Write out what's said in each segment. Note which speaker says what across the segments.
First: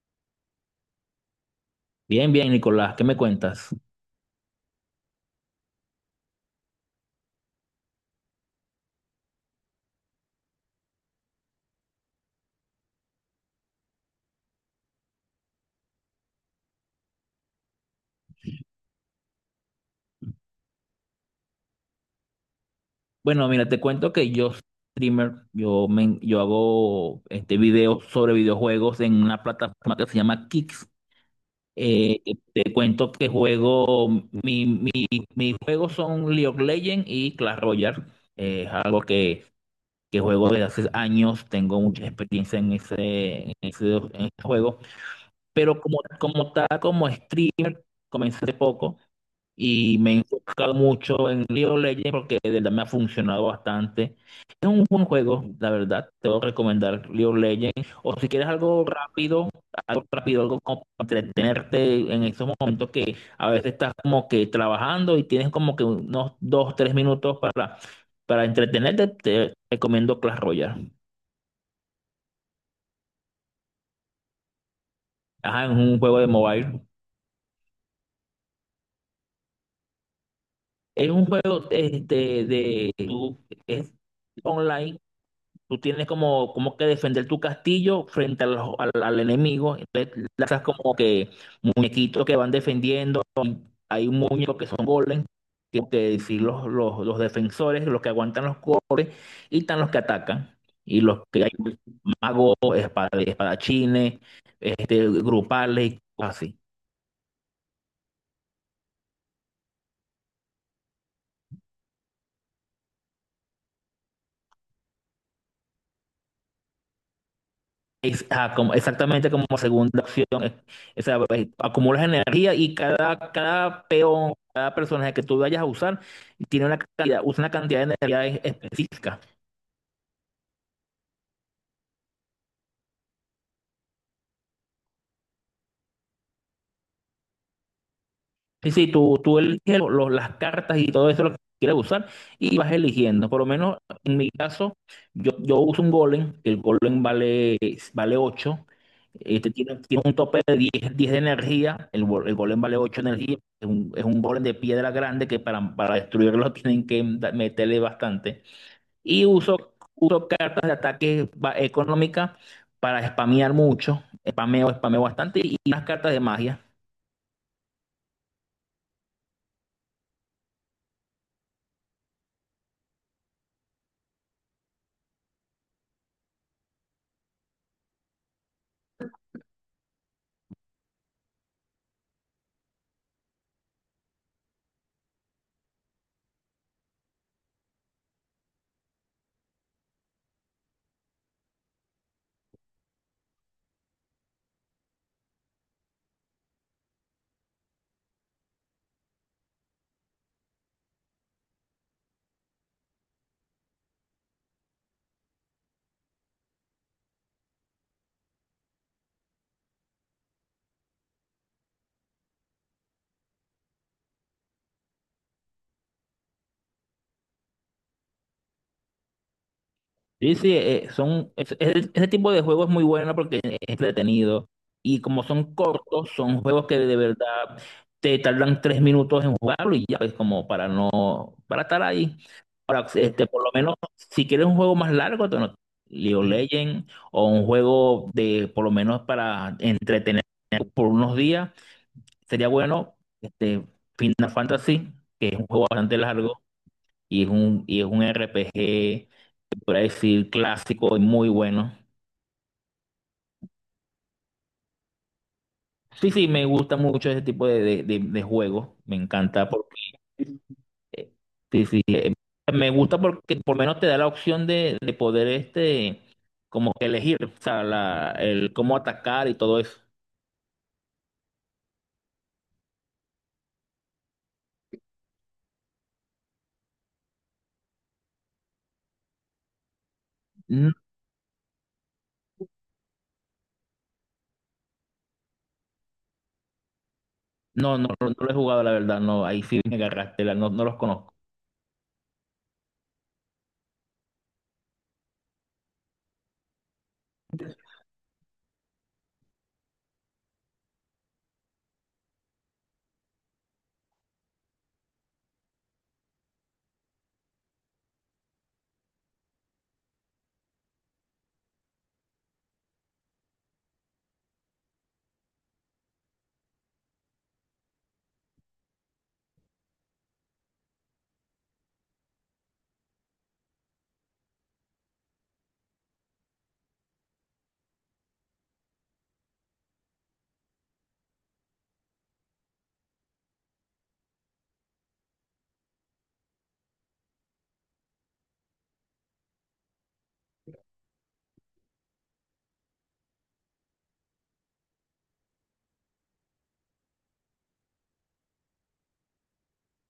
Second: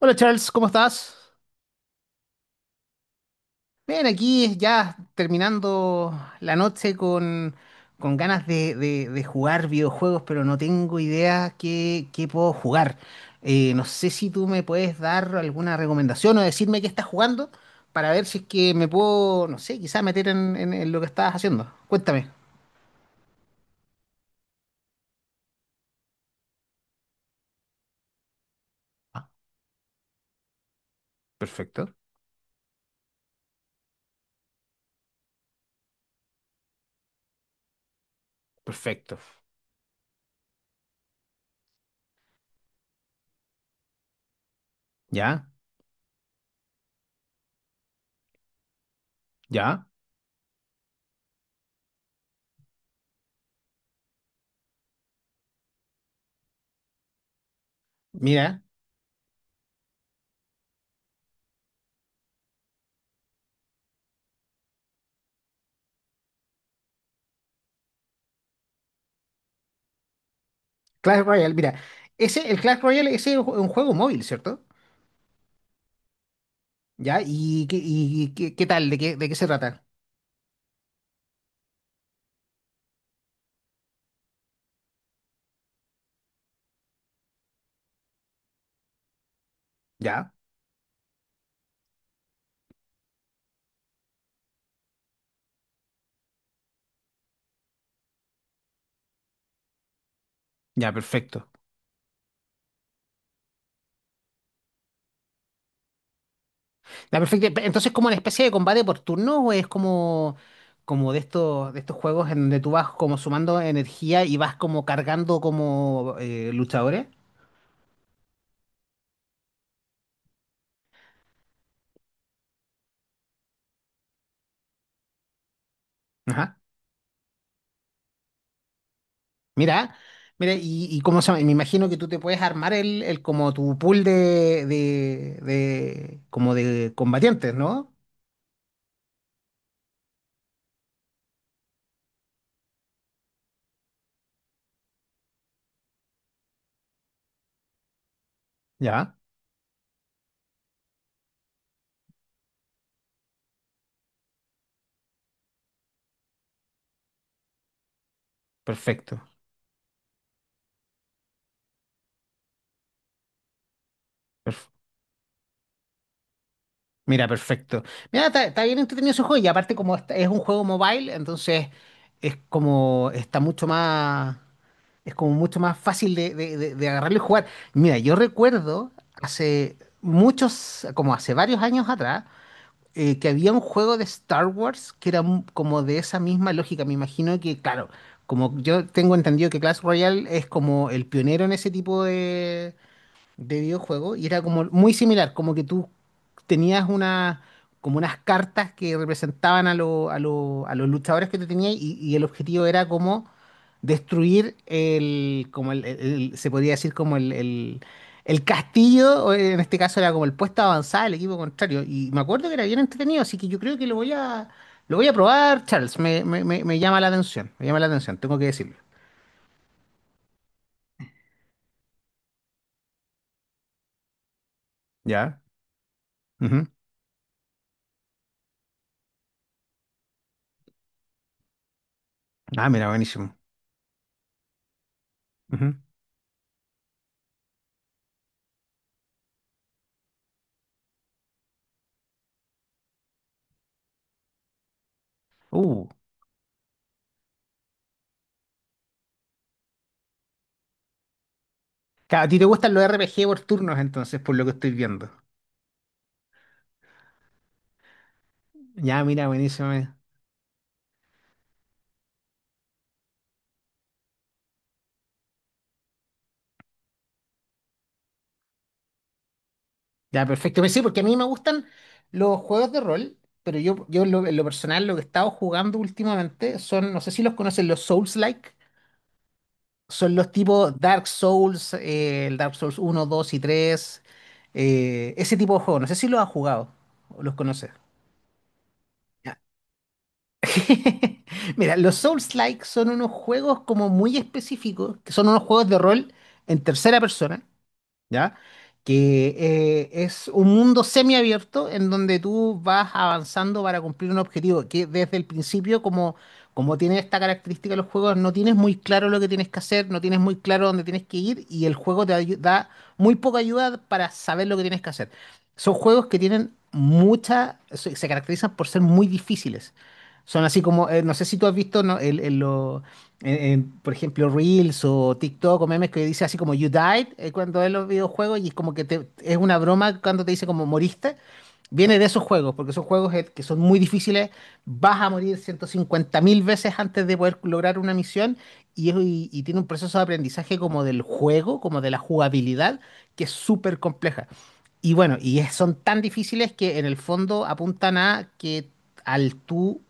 Speaker 1: Hola Charles, ¿cómo estás?
Speaker 2: Bien, bien, Nicolás, ¿qué me cuentas?
Speaker 1: Bien, aquí ya terminando la noche con ganas de jugar videojuegos, pero no tengo idea qué puedo jugar. No sé si tú me puedes dar alguna recomendación o decirme qué estás jugando para ver si es que me puedo, no sé, quizás meter en lo que estabas haciendo. Cuéntame.
Speaker 2: Bueno, mira, te cuento que yo soy streamer, yo hago videos sobre videojuegos en
Speaker 1: Ah,
Speaker 2: una plataforma que se llama Kicks.
Speaker 1: perfecto,
Speaker 2: Eh, Te cuento que juego, mis juegos son League of Legends y Clash Royale. Eh, es algo
Speaker 1: perfecto.
Speaker 2: que, que juego desde hace años, tengo mucha experiencia en en ese juego,
Speaker 1: Ya,
Speaker 2: pero como tal, como streamer, comencé hace poco.
Speaker 1: ya.
Speaker 2: Y me he enfocado mucho en League of Legends porque de verdad me ha funcionado bastante. Es un buen juego, la verdad. Te voy a recomendar League of Legends. O si quieres
Speaker 1: Mira,
Speaker 2: algo rápido, algo rápido, algo como para entretenerte en esos momentos que a veces estás como que trabajando y tienes como que unos dos, tres minutos para entretenerte, te recomiendo Clash Royale.
Speaker 1: Clash Royale, mira. El Clash Royale, ese es un juego móvil, ¿cierto?
Speaker 2: Ajá, es un juego de mobile.
Speaker 1: ¿Ya? ¿Y qué tal? ¿De de qué se trata?
Speaker 2: Es un juego. Es online. Tú tienes como, como que defender tu castillo frente a al enemigo. Entonces
Speaker 1: ¿Ya?
Speaker 2: lanzas como que muñequitos que van defendiendo. Hay un muñeco que son golems, que sí, los defensores, los que aguantan los golpes, y están los que atacan.
Speaker 1: Ya,
Speaker 2: Y los que
Speaker 1: perfecto.
Speaker 2: hay magos, espadachines, grupales y cosas así.
Speaker 1: Ya, perfecto. Entonces, ¿como una especie de combate por turno o es como, como de de estos juegos en donde tú vas como sumando energía y vas como cargando como luchadores?
Speaker 2: Exactamente como segunda opción. O sea, acumulas energía y cada peón, cada personaje que tú vayas a usar,
Speaker 1: Ajá.
Speaker 2: usa una cantidad de energía específica.
Speaker 1: Mira, mira, y cómo se llama, me imagino que tú te puedes armar el como tu pool como de combatientes, ¿no?
Speaker 2: Sí, sí, tú eliges las cartas y todo eso lo que quieres usar y vas eligiendo. Por lo menos en mi caso, yo uso un golem, que el golem vale ocho.
Speaker 1: Ya,
Speaker 2: Este tiene, tiene un tope de 10 10 de energía, el golem vale 8 energía, es un golem de piedra grande que para destruirlo tienen que meterle bastante.
Speaker 1: perfecto.
Speaker 2: Y uso, uso cartas de ataque económica para spamear mucho, spameo bastante y unas cartas de magia.
Speaker 1: Mira, perfecto. Mira, está bien entretenido ese juego y aparte como es un juego mobile, entonces es como está mucho más, es como mucho más fácil de agarrarlo y jugar. Mira, yo recuerdo hace muchos, como hace varios años atrás, que había un juego de Star Wars que era como de esa misma lógica. Me imagino que, claro, como yo tengo entendido que Clash Royale es como el pionero en ese tipo de videojuego y era como muy similar, como que tú tenías una, como unas cartas que representaban a, a los luchadores que tú tenías y el objetivo era como destruir el, como el- se podría decir como el castillo, o en este caso era como el puesto avanzado del equipo contrario y me acuerdo que era bien entretenido, así que yo creo que lo voy a probar, Charles, me llama la atención, me llama la atención, tengo que decirlo.
Speaker 2: Sí, sí, ese tipo de juego es muy bueno porque es entretenido y como
Speaker 1: ¿Ya?
Speaker 2: son cortos, son
Speaker 1: Ujú.
Speaker 2: juegos que de verdad te tardan tres minutos en jugarlo y ya es como para no, para estar ahí.
Speaker 1: Ah,
Speaker 2: Ahora,
Speaker 1: mira, buenísimo.
Speaker 2: por lo menos, si quieres un juego más largo, te no-
Speaker 1: Ujú.
Speaker 2: League of Legends o un juego de, por lo menos para entretener por unos días, sería bueno, este, Final Fantasy, que es un juego
Speaker 1: Uh,
Speaker 2: bastante largo y y es un RPG por ahí decir clásico y muy bueno.
Speaker 1: Claro, a ti te gustan los RPG por turnos, entonces, por lo que estoy viendo.
Speaker 2: Sí, sí, me gusta mucho ese tipo de juegos. Me
Speaker 1: Ya, mira,
Speaker 2: encanta
Speaker 1: buenísimo.
Speaker 2: porque eh, sí, sí, me gusta porque por lo menos te da la opción de poder como que elegir, o sea, el cómo atacar y todo eso.
Speaker 1: Ya, perfecto. Pues sí, porque a mí me gustan los juegos de rol, pero yo en en lo personal, lo que he estado jugando últimamente son, no sé si los conocen, los Souls-like. Son los
Speaker 2: No,
Speaker 1: tipos Dark Souls, el Dark Souls 1, 2 y 3 ese tipo de juegos. No sé si los has jugado o los conoces.
Speaker 2: no, no, no lo he jugado, la verdad, no,
Speaker 1: Ya.
Speaker 2: ahí sí me agarraste, no, no los conozco.
Speaker 1: Mira, los Souls-like son unos juegos como muy específicos, que son unos juegos de rol en tercera persona. ¿Ya? Que es un mundo semiabierto en donde tú vas avanzando para cumplir un objetivo, que desde el principio, como, como tiene esta característica los juegos, no tienes muy claro lo que tienes que hacer, no tienes muy claro dónde tienes que ir y el juego da muy poca ayuda para saber lo que tienes que hacer. Son juegos que tienen mucha, se caracterizan por ser muy difíciles. Son así como, no sé si tú has visto, ¿no? En, por ejemplo, Reels o TikTok o memes que dice así como You died cuando es los videojuegos y es como que te, es una broma cuando te dice como moriste. Viene de esos juegos, porque son juegos que son muy difíciles, vas a morir 150.000 veces antes de poder lograr una misión y tiene un proceso de aprendizaje como del juego, como de la jugabilidad, que es súper compleja. Y bueno, son tan difíciles que en el fondo apuntan a que al tú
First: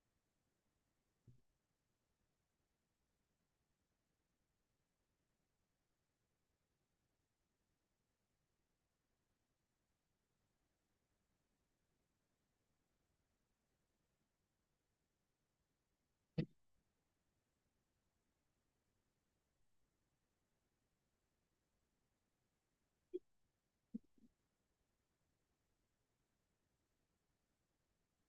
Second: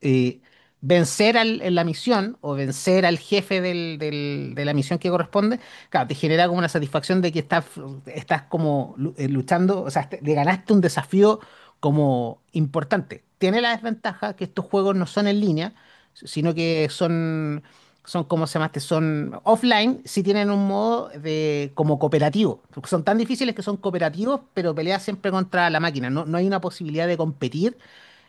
Speaker 1: eh, vencer en la misión o vencer al jefe de la misión que corresponde, claro, te genera como una satisfacción de que estás, estás como luchando, o sea, le ganaste un desafío como importante. Tiene la desventaja que estos juegos no son en línea, sino que son, son como se llama este? Son offline, sí tienen un modo de como cooperativo. Son tan difíciles que son cooperativos, pero peleas siempre contra la máquina. No hay una posibilidad de competir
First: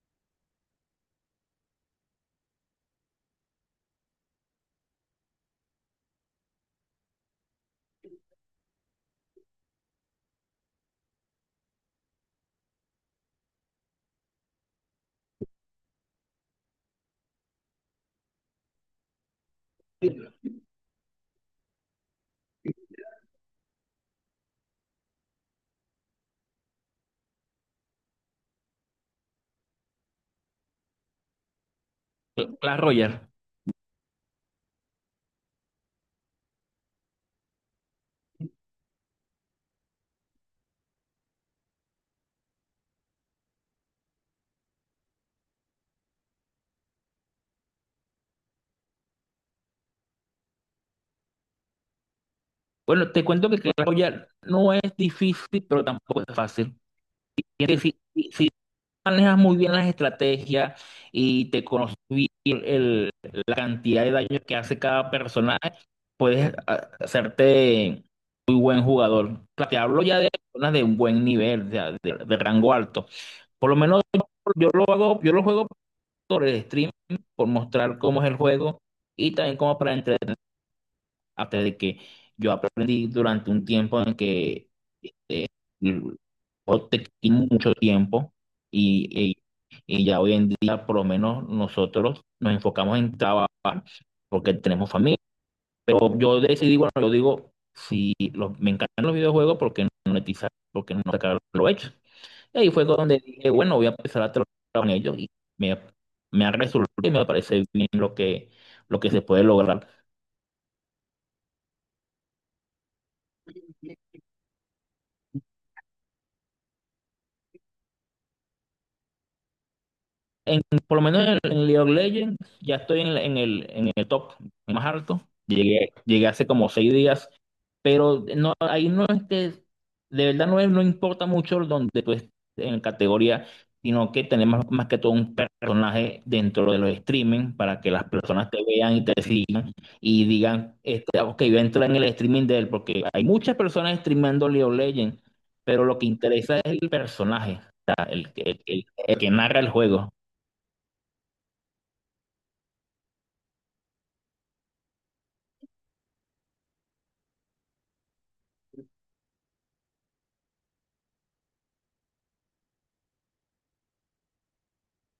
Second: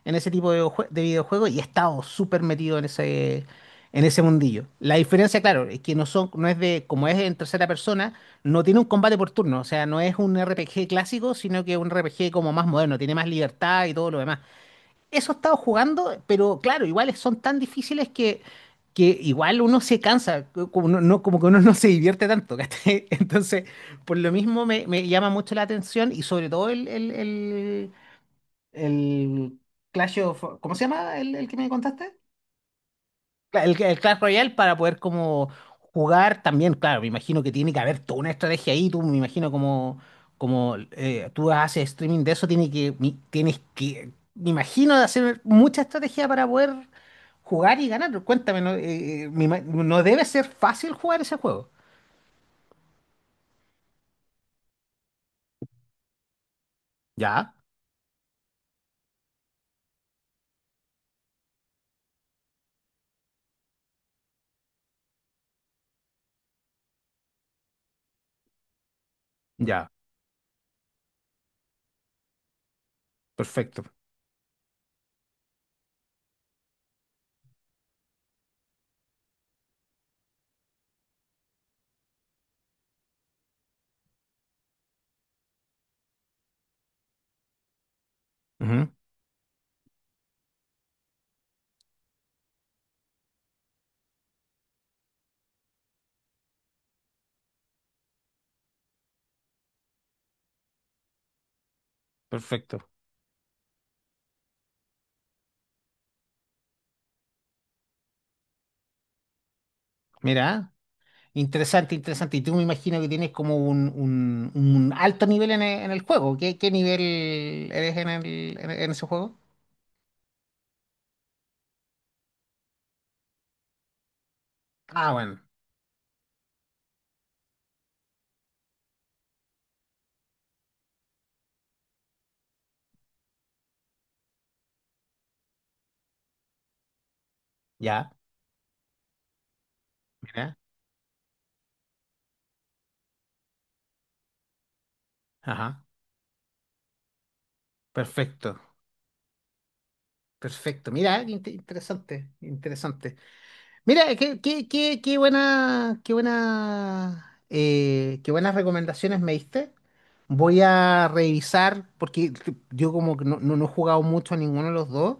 Speaker 1: en ese tipo de, de videojuegos y he estado súper metido en ese mundillo. La diferencia, claro, es que no son, no es de, como es en tercera persona, no tiene un combate por turno, o sea, no es un RPG clásico, sino que un RPG como más moderno, tiene más libertad y todo lo demás. Eso he estado jugando, pero claro, igual son tan difíciles que igual uno se cansa, como, como que uno no se divierte tanto, ¿cachai? Entonces, por lo mismo me llama mucho la atención y sobre todo el Clash of... ¿Cómo se llama el que me contaste?
Speaker 2: Clash Royale.
Speaker 1: El Clash Royale para poder como jugar también, claro, me imagino que tiene que haber toda una estrategia ahí, tú me imagino como, como tú haces streaming de eso, tiene que, tienes que, me imagino de hacer mucha estrategia para poder jugar y ganar. Cuéntame, no, me no debe ser fácil jugar ese juego.
Speaker 2: Bueno, te cuento que Clash Royale no es difícil, pero tampoco es fácil.
Speaker 1: Ya,
Speaker 2: Sí, sí, sí, manejas muy bien las estrategias y te conoces bien el- la cantidad de daño que hace cada personaje, puedes hacerte muy buen jugador. Claro, te
Speaker 1: ya,
Speaker 2: hablo ya de personas de un buen nivel, de rango alto. Por lo
Speaker 1: perfecto.
Speaker 2: menos yo lo hago, yo lo juego por el stream, por mostrar cómo es el juego y también como para entretenerte de que yo aprendí durante un tiempo en que mm, o te quita mucho tiempo
Speaker 1: Ujú,
Speaker 2: y, y- y ya hoy en día por lo menos nosotros nos enfocamos en trabajar porque tenemos familia. Pero yo decidí, bueno, yo digo, si los- me encantan los videojuegos, ¿por qué no monetizar? ¿Por qué no sacar lo hecho? Y ahí
Speaker 1: perfecto.
Speaker 2: fue donde dije, bueno, voy a empezar a trabajar con ellos y me, me ha resultado y me parece bien lo que se puede lograr.
Speaker 1: Mira. Interesante, interesante. Y tú me imagino que tienes como un, un alto nivel en en el, juego. ¿Qué, qué nivel eres en ese juego?
Speaker 2: En, por lo menos en League of Legends ya estoy en, en el top más
Speaker 1: Ah,
Speaker 2: alto.
Speaker 1: bueno,
Speaker 2: Llegué hace como seis días, pero no, ahí no es que, de verdad no, no importa mucho donde tú estés en categoría, sino que tenemos más que todo un personaje dentro de los streaming para que las
Speaker 1: ya,
Speaker 2: personas te vean y te sigan y
Speaker 1: mira.
Speaker 2: digan, ah, ok, voy a entrar en el streaming de él, porque hay muchas personas streameando League of Legends,
Speaker 1: Ajá,
Speaker 2: pero lo que interesa es el personaje, o sea,
Speaker 1: perfecto,
Speaker 2: el que narra el juego.
Speaker 1: perfecto. Mira, qué interesante, interesante. Mira, qué buena, qué buena, qué buenas recomendaciones me diste. Voy a revisar, porque yo como que no he jugado mucho a ninguno de los dos.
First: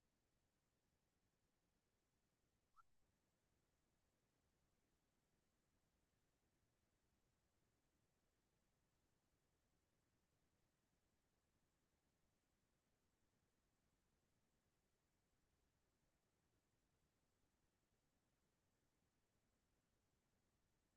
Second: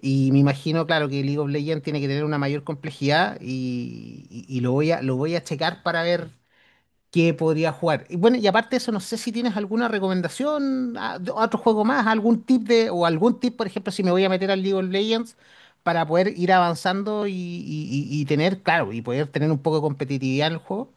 Speaker 1: Y me imagino, claro, que League of Legends tiene que tener una mayor complejidad y lo voy a checar para ver qué podría jugar. Y bueno, y aparte de eso, no sé si tienes alguna recomendación, a, de otro juego más, algún tip de, o algún tip, por ejemplo, si me voy a meter al League of Legends para poder ir avanzando y tener, claro, y poder tener un poco de competitividad en el juego.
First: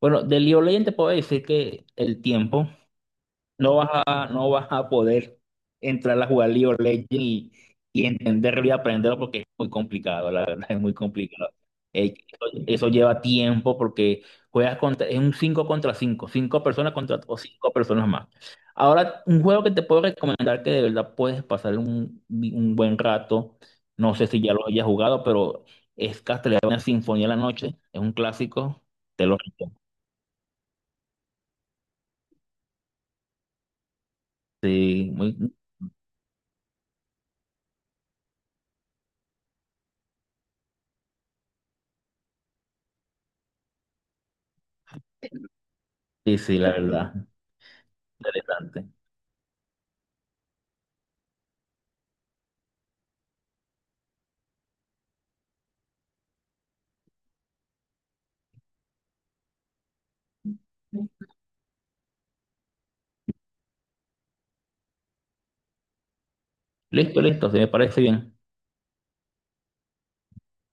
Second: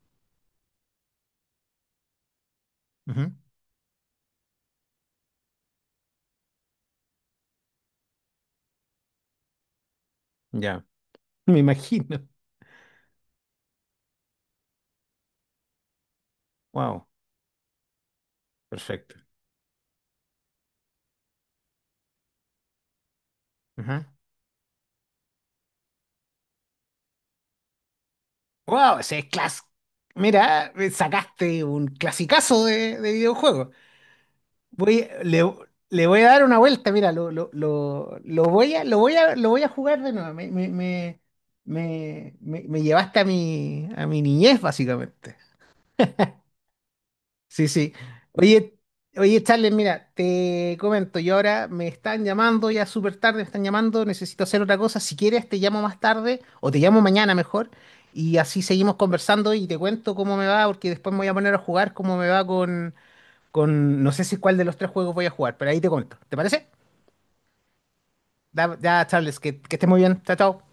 Speaker 2: Bueno, de League of Legends te puedo decir que el tiempo
Speaker 1: Ujú.
Speaker 2: no vas a poder entrar a jugar League of Legends y entenderlo y aprenderlo porque es muy complicado, la verdad es
Speaker 1: Ya,
Speaker 2: muy complicado.
Speaker 1: me imagino.
Speaker 2: Eso lleva tiempo porque juegas contra, es un 5 contra 5, 5 personas
Speaker 1: Wow,
Speaker 2: contra o 5 personas más.
Speaker 1: perfecto.
Speaker 2: Ahora, un juego que te puedo recomendar que de verdad puedes pasar un buen rato, no sé si ya lo hayas jugado, pero es Castlevania Sinfonía de la Noche, es un clásico,
Speaker 1: Wow, ese es
Speaker 2: te lo
Speaker 1: clas.
Speaker 2: recomiendo.
Speaker 1: Mira, me sacaste un clasicazo de videojuego. Voy,
Speaker 2: Sí, muy,
Speaker 1: le, le voy a dar una vuelta, mira, lo voy a, lo voy a jugar de nuevo. Me llevaste a a mi niñez, básicamente.
Speaker 2: sí, sí, la verdad.
Speaker 1: Sí, sí. Oye,
Speaker 2: Interesante.
Speaker 1: oye, Charles, mira, te comento, yo ahora me están llamando ya súper tarde, me están llamando, necesito hacer otra cosa. Si quieres, te llamo más tarde o te llamo mañana mejor y así seguimos conversando y te cuento cómo me va, porque después me voy a poner a jugar cómo me va con, no sé si cuál de los 3 juegos voy a jugar, pero ahí te cuento. ¿Te parece?
Speaker 2: Listo, listo, se me parece bien.
Speaker 1: Ya, Charles, que estés muy bien. Chao, chao.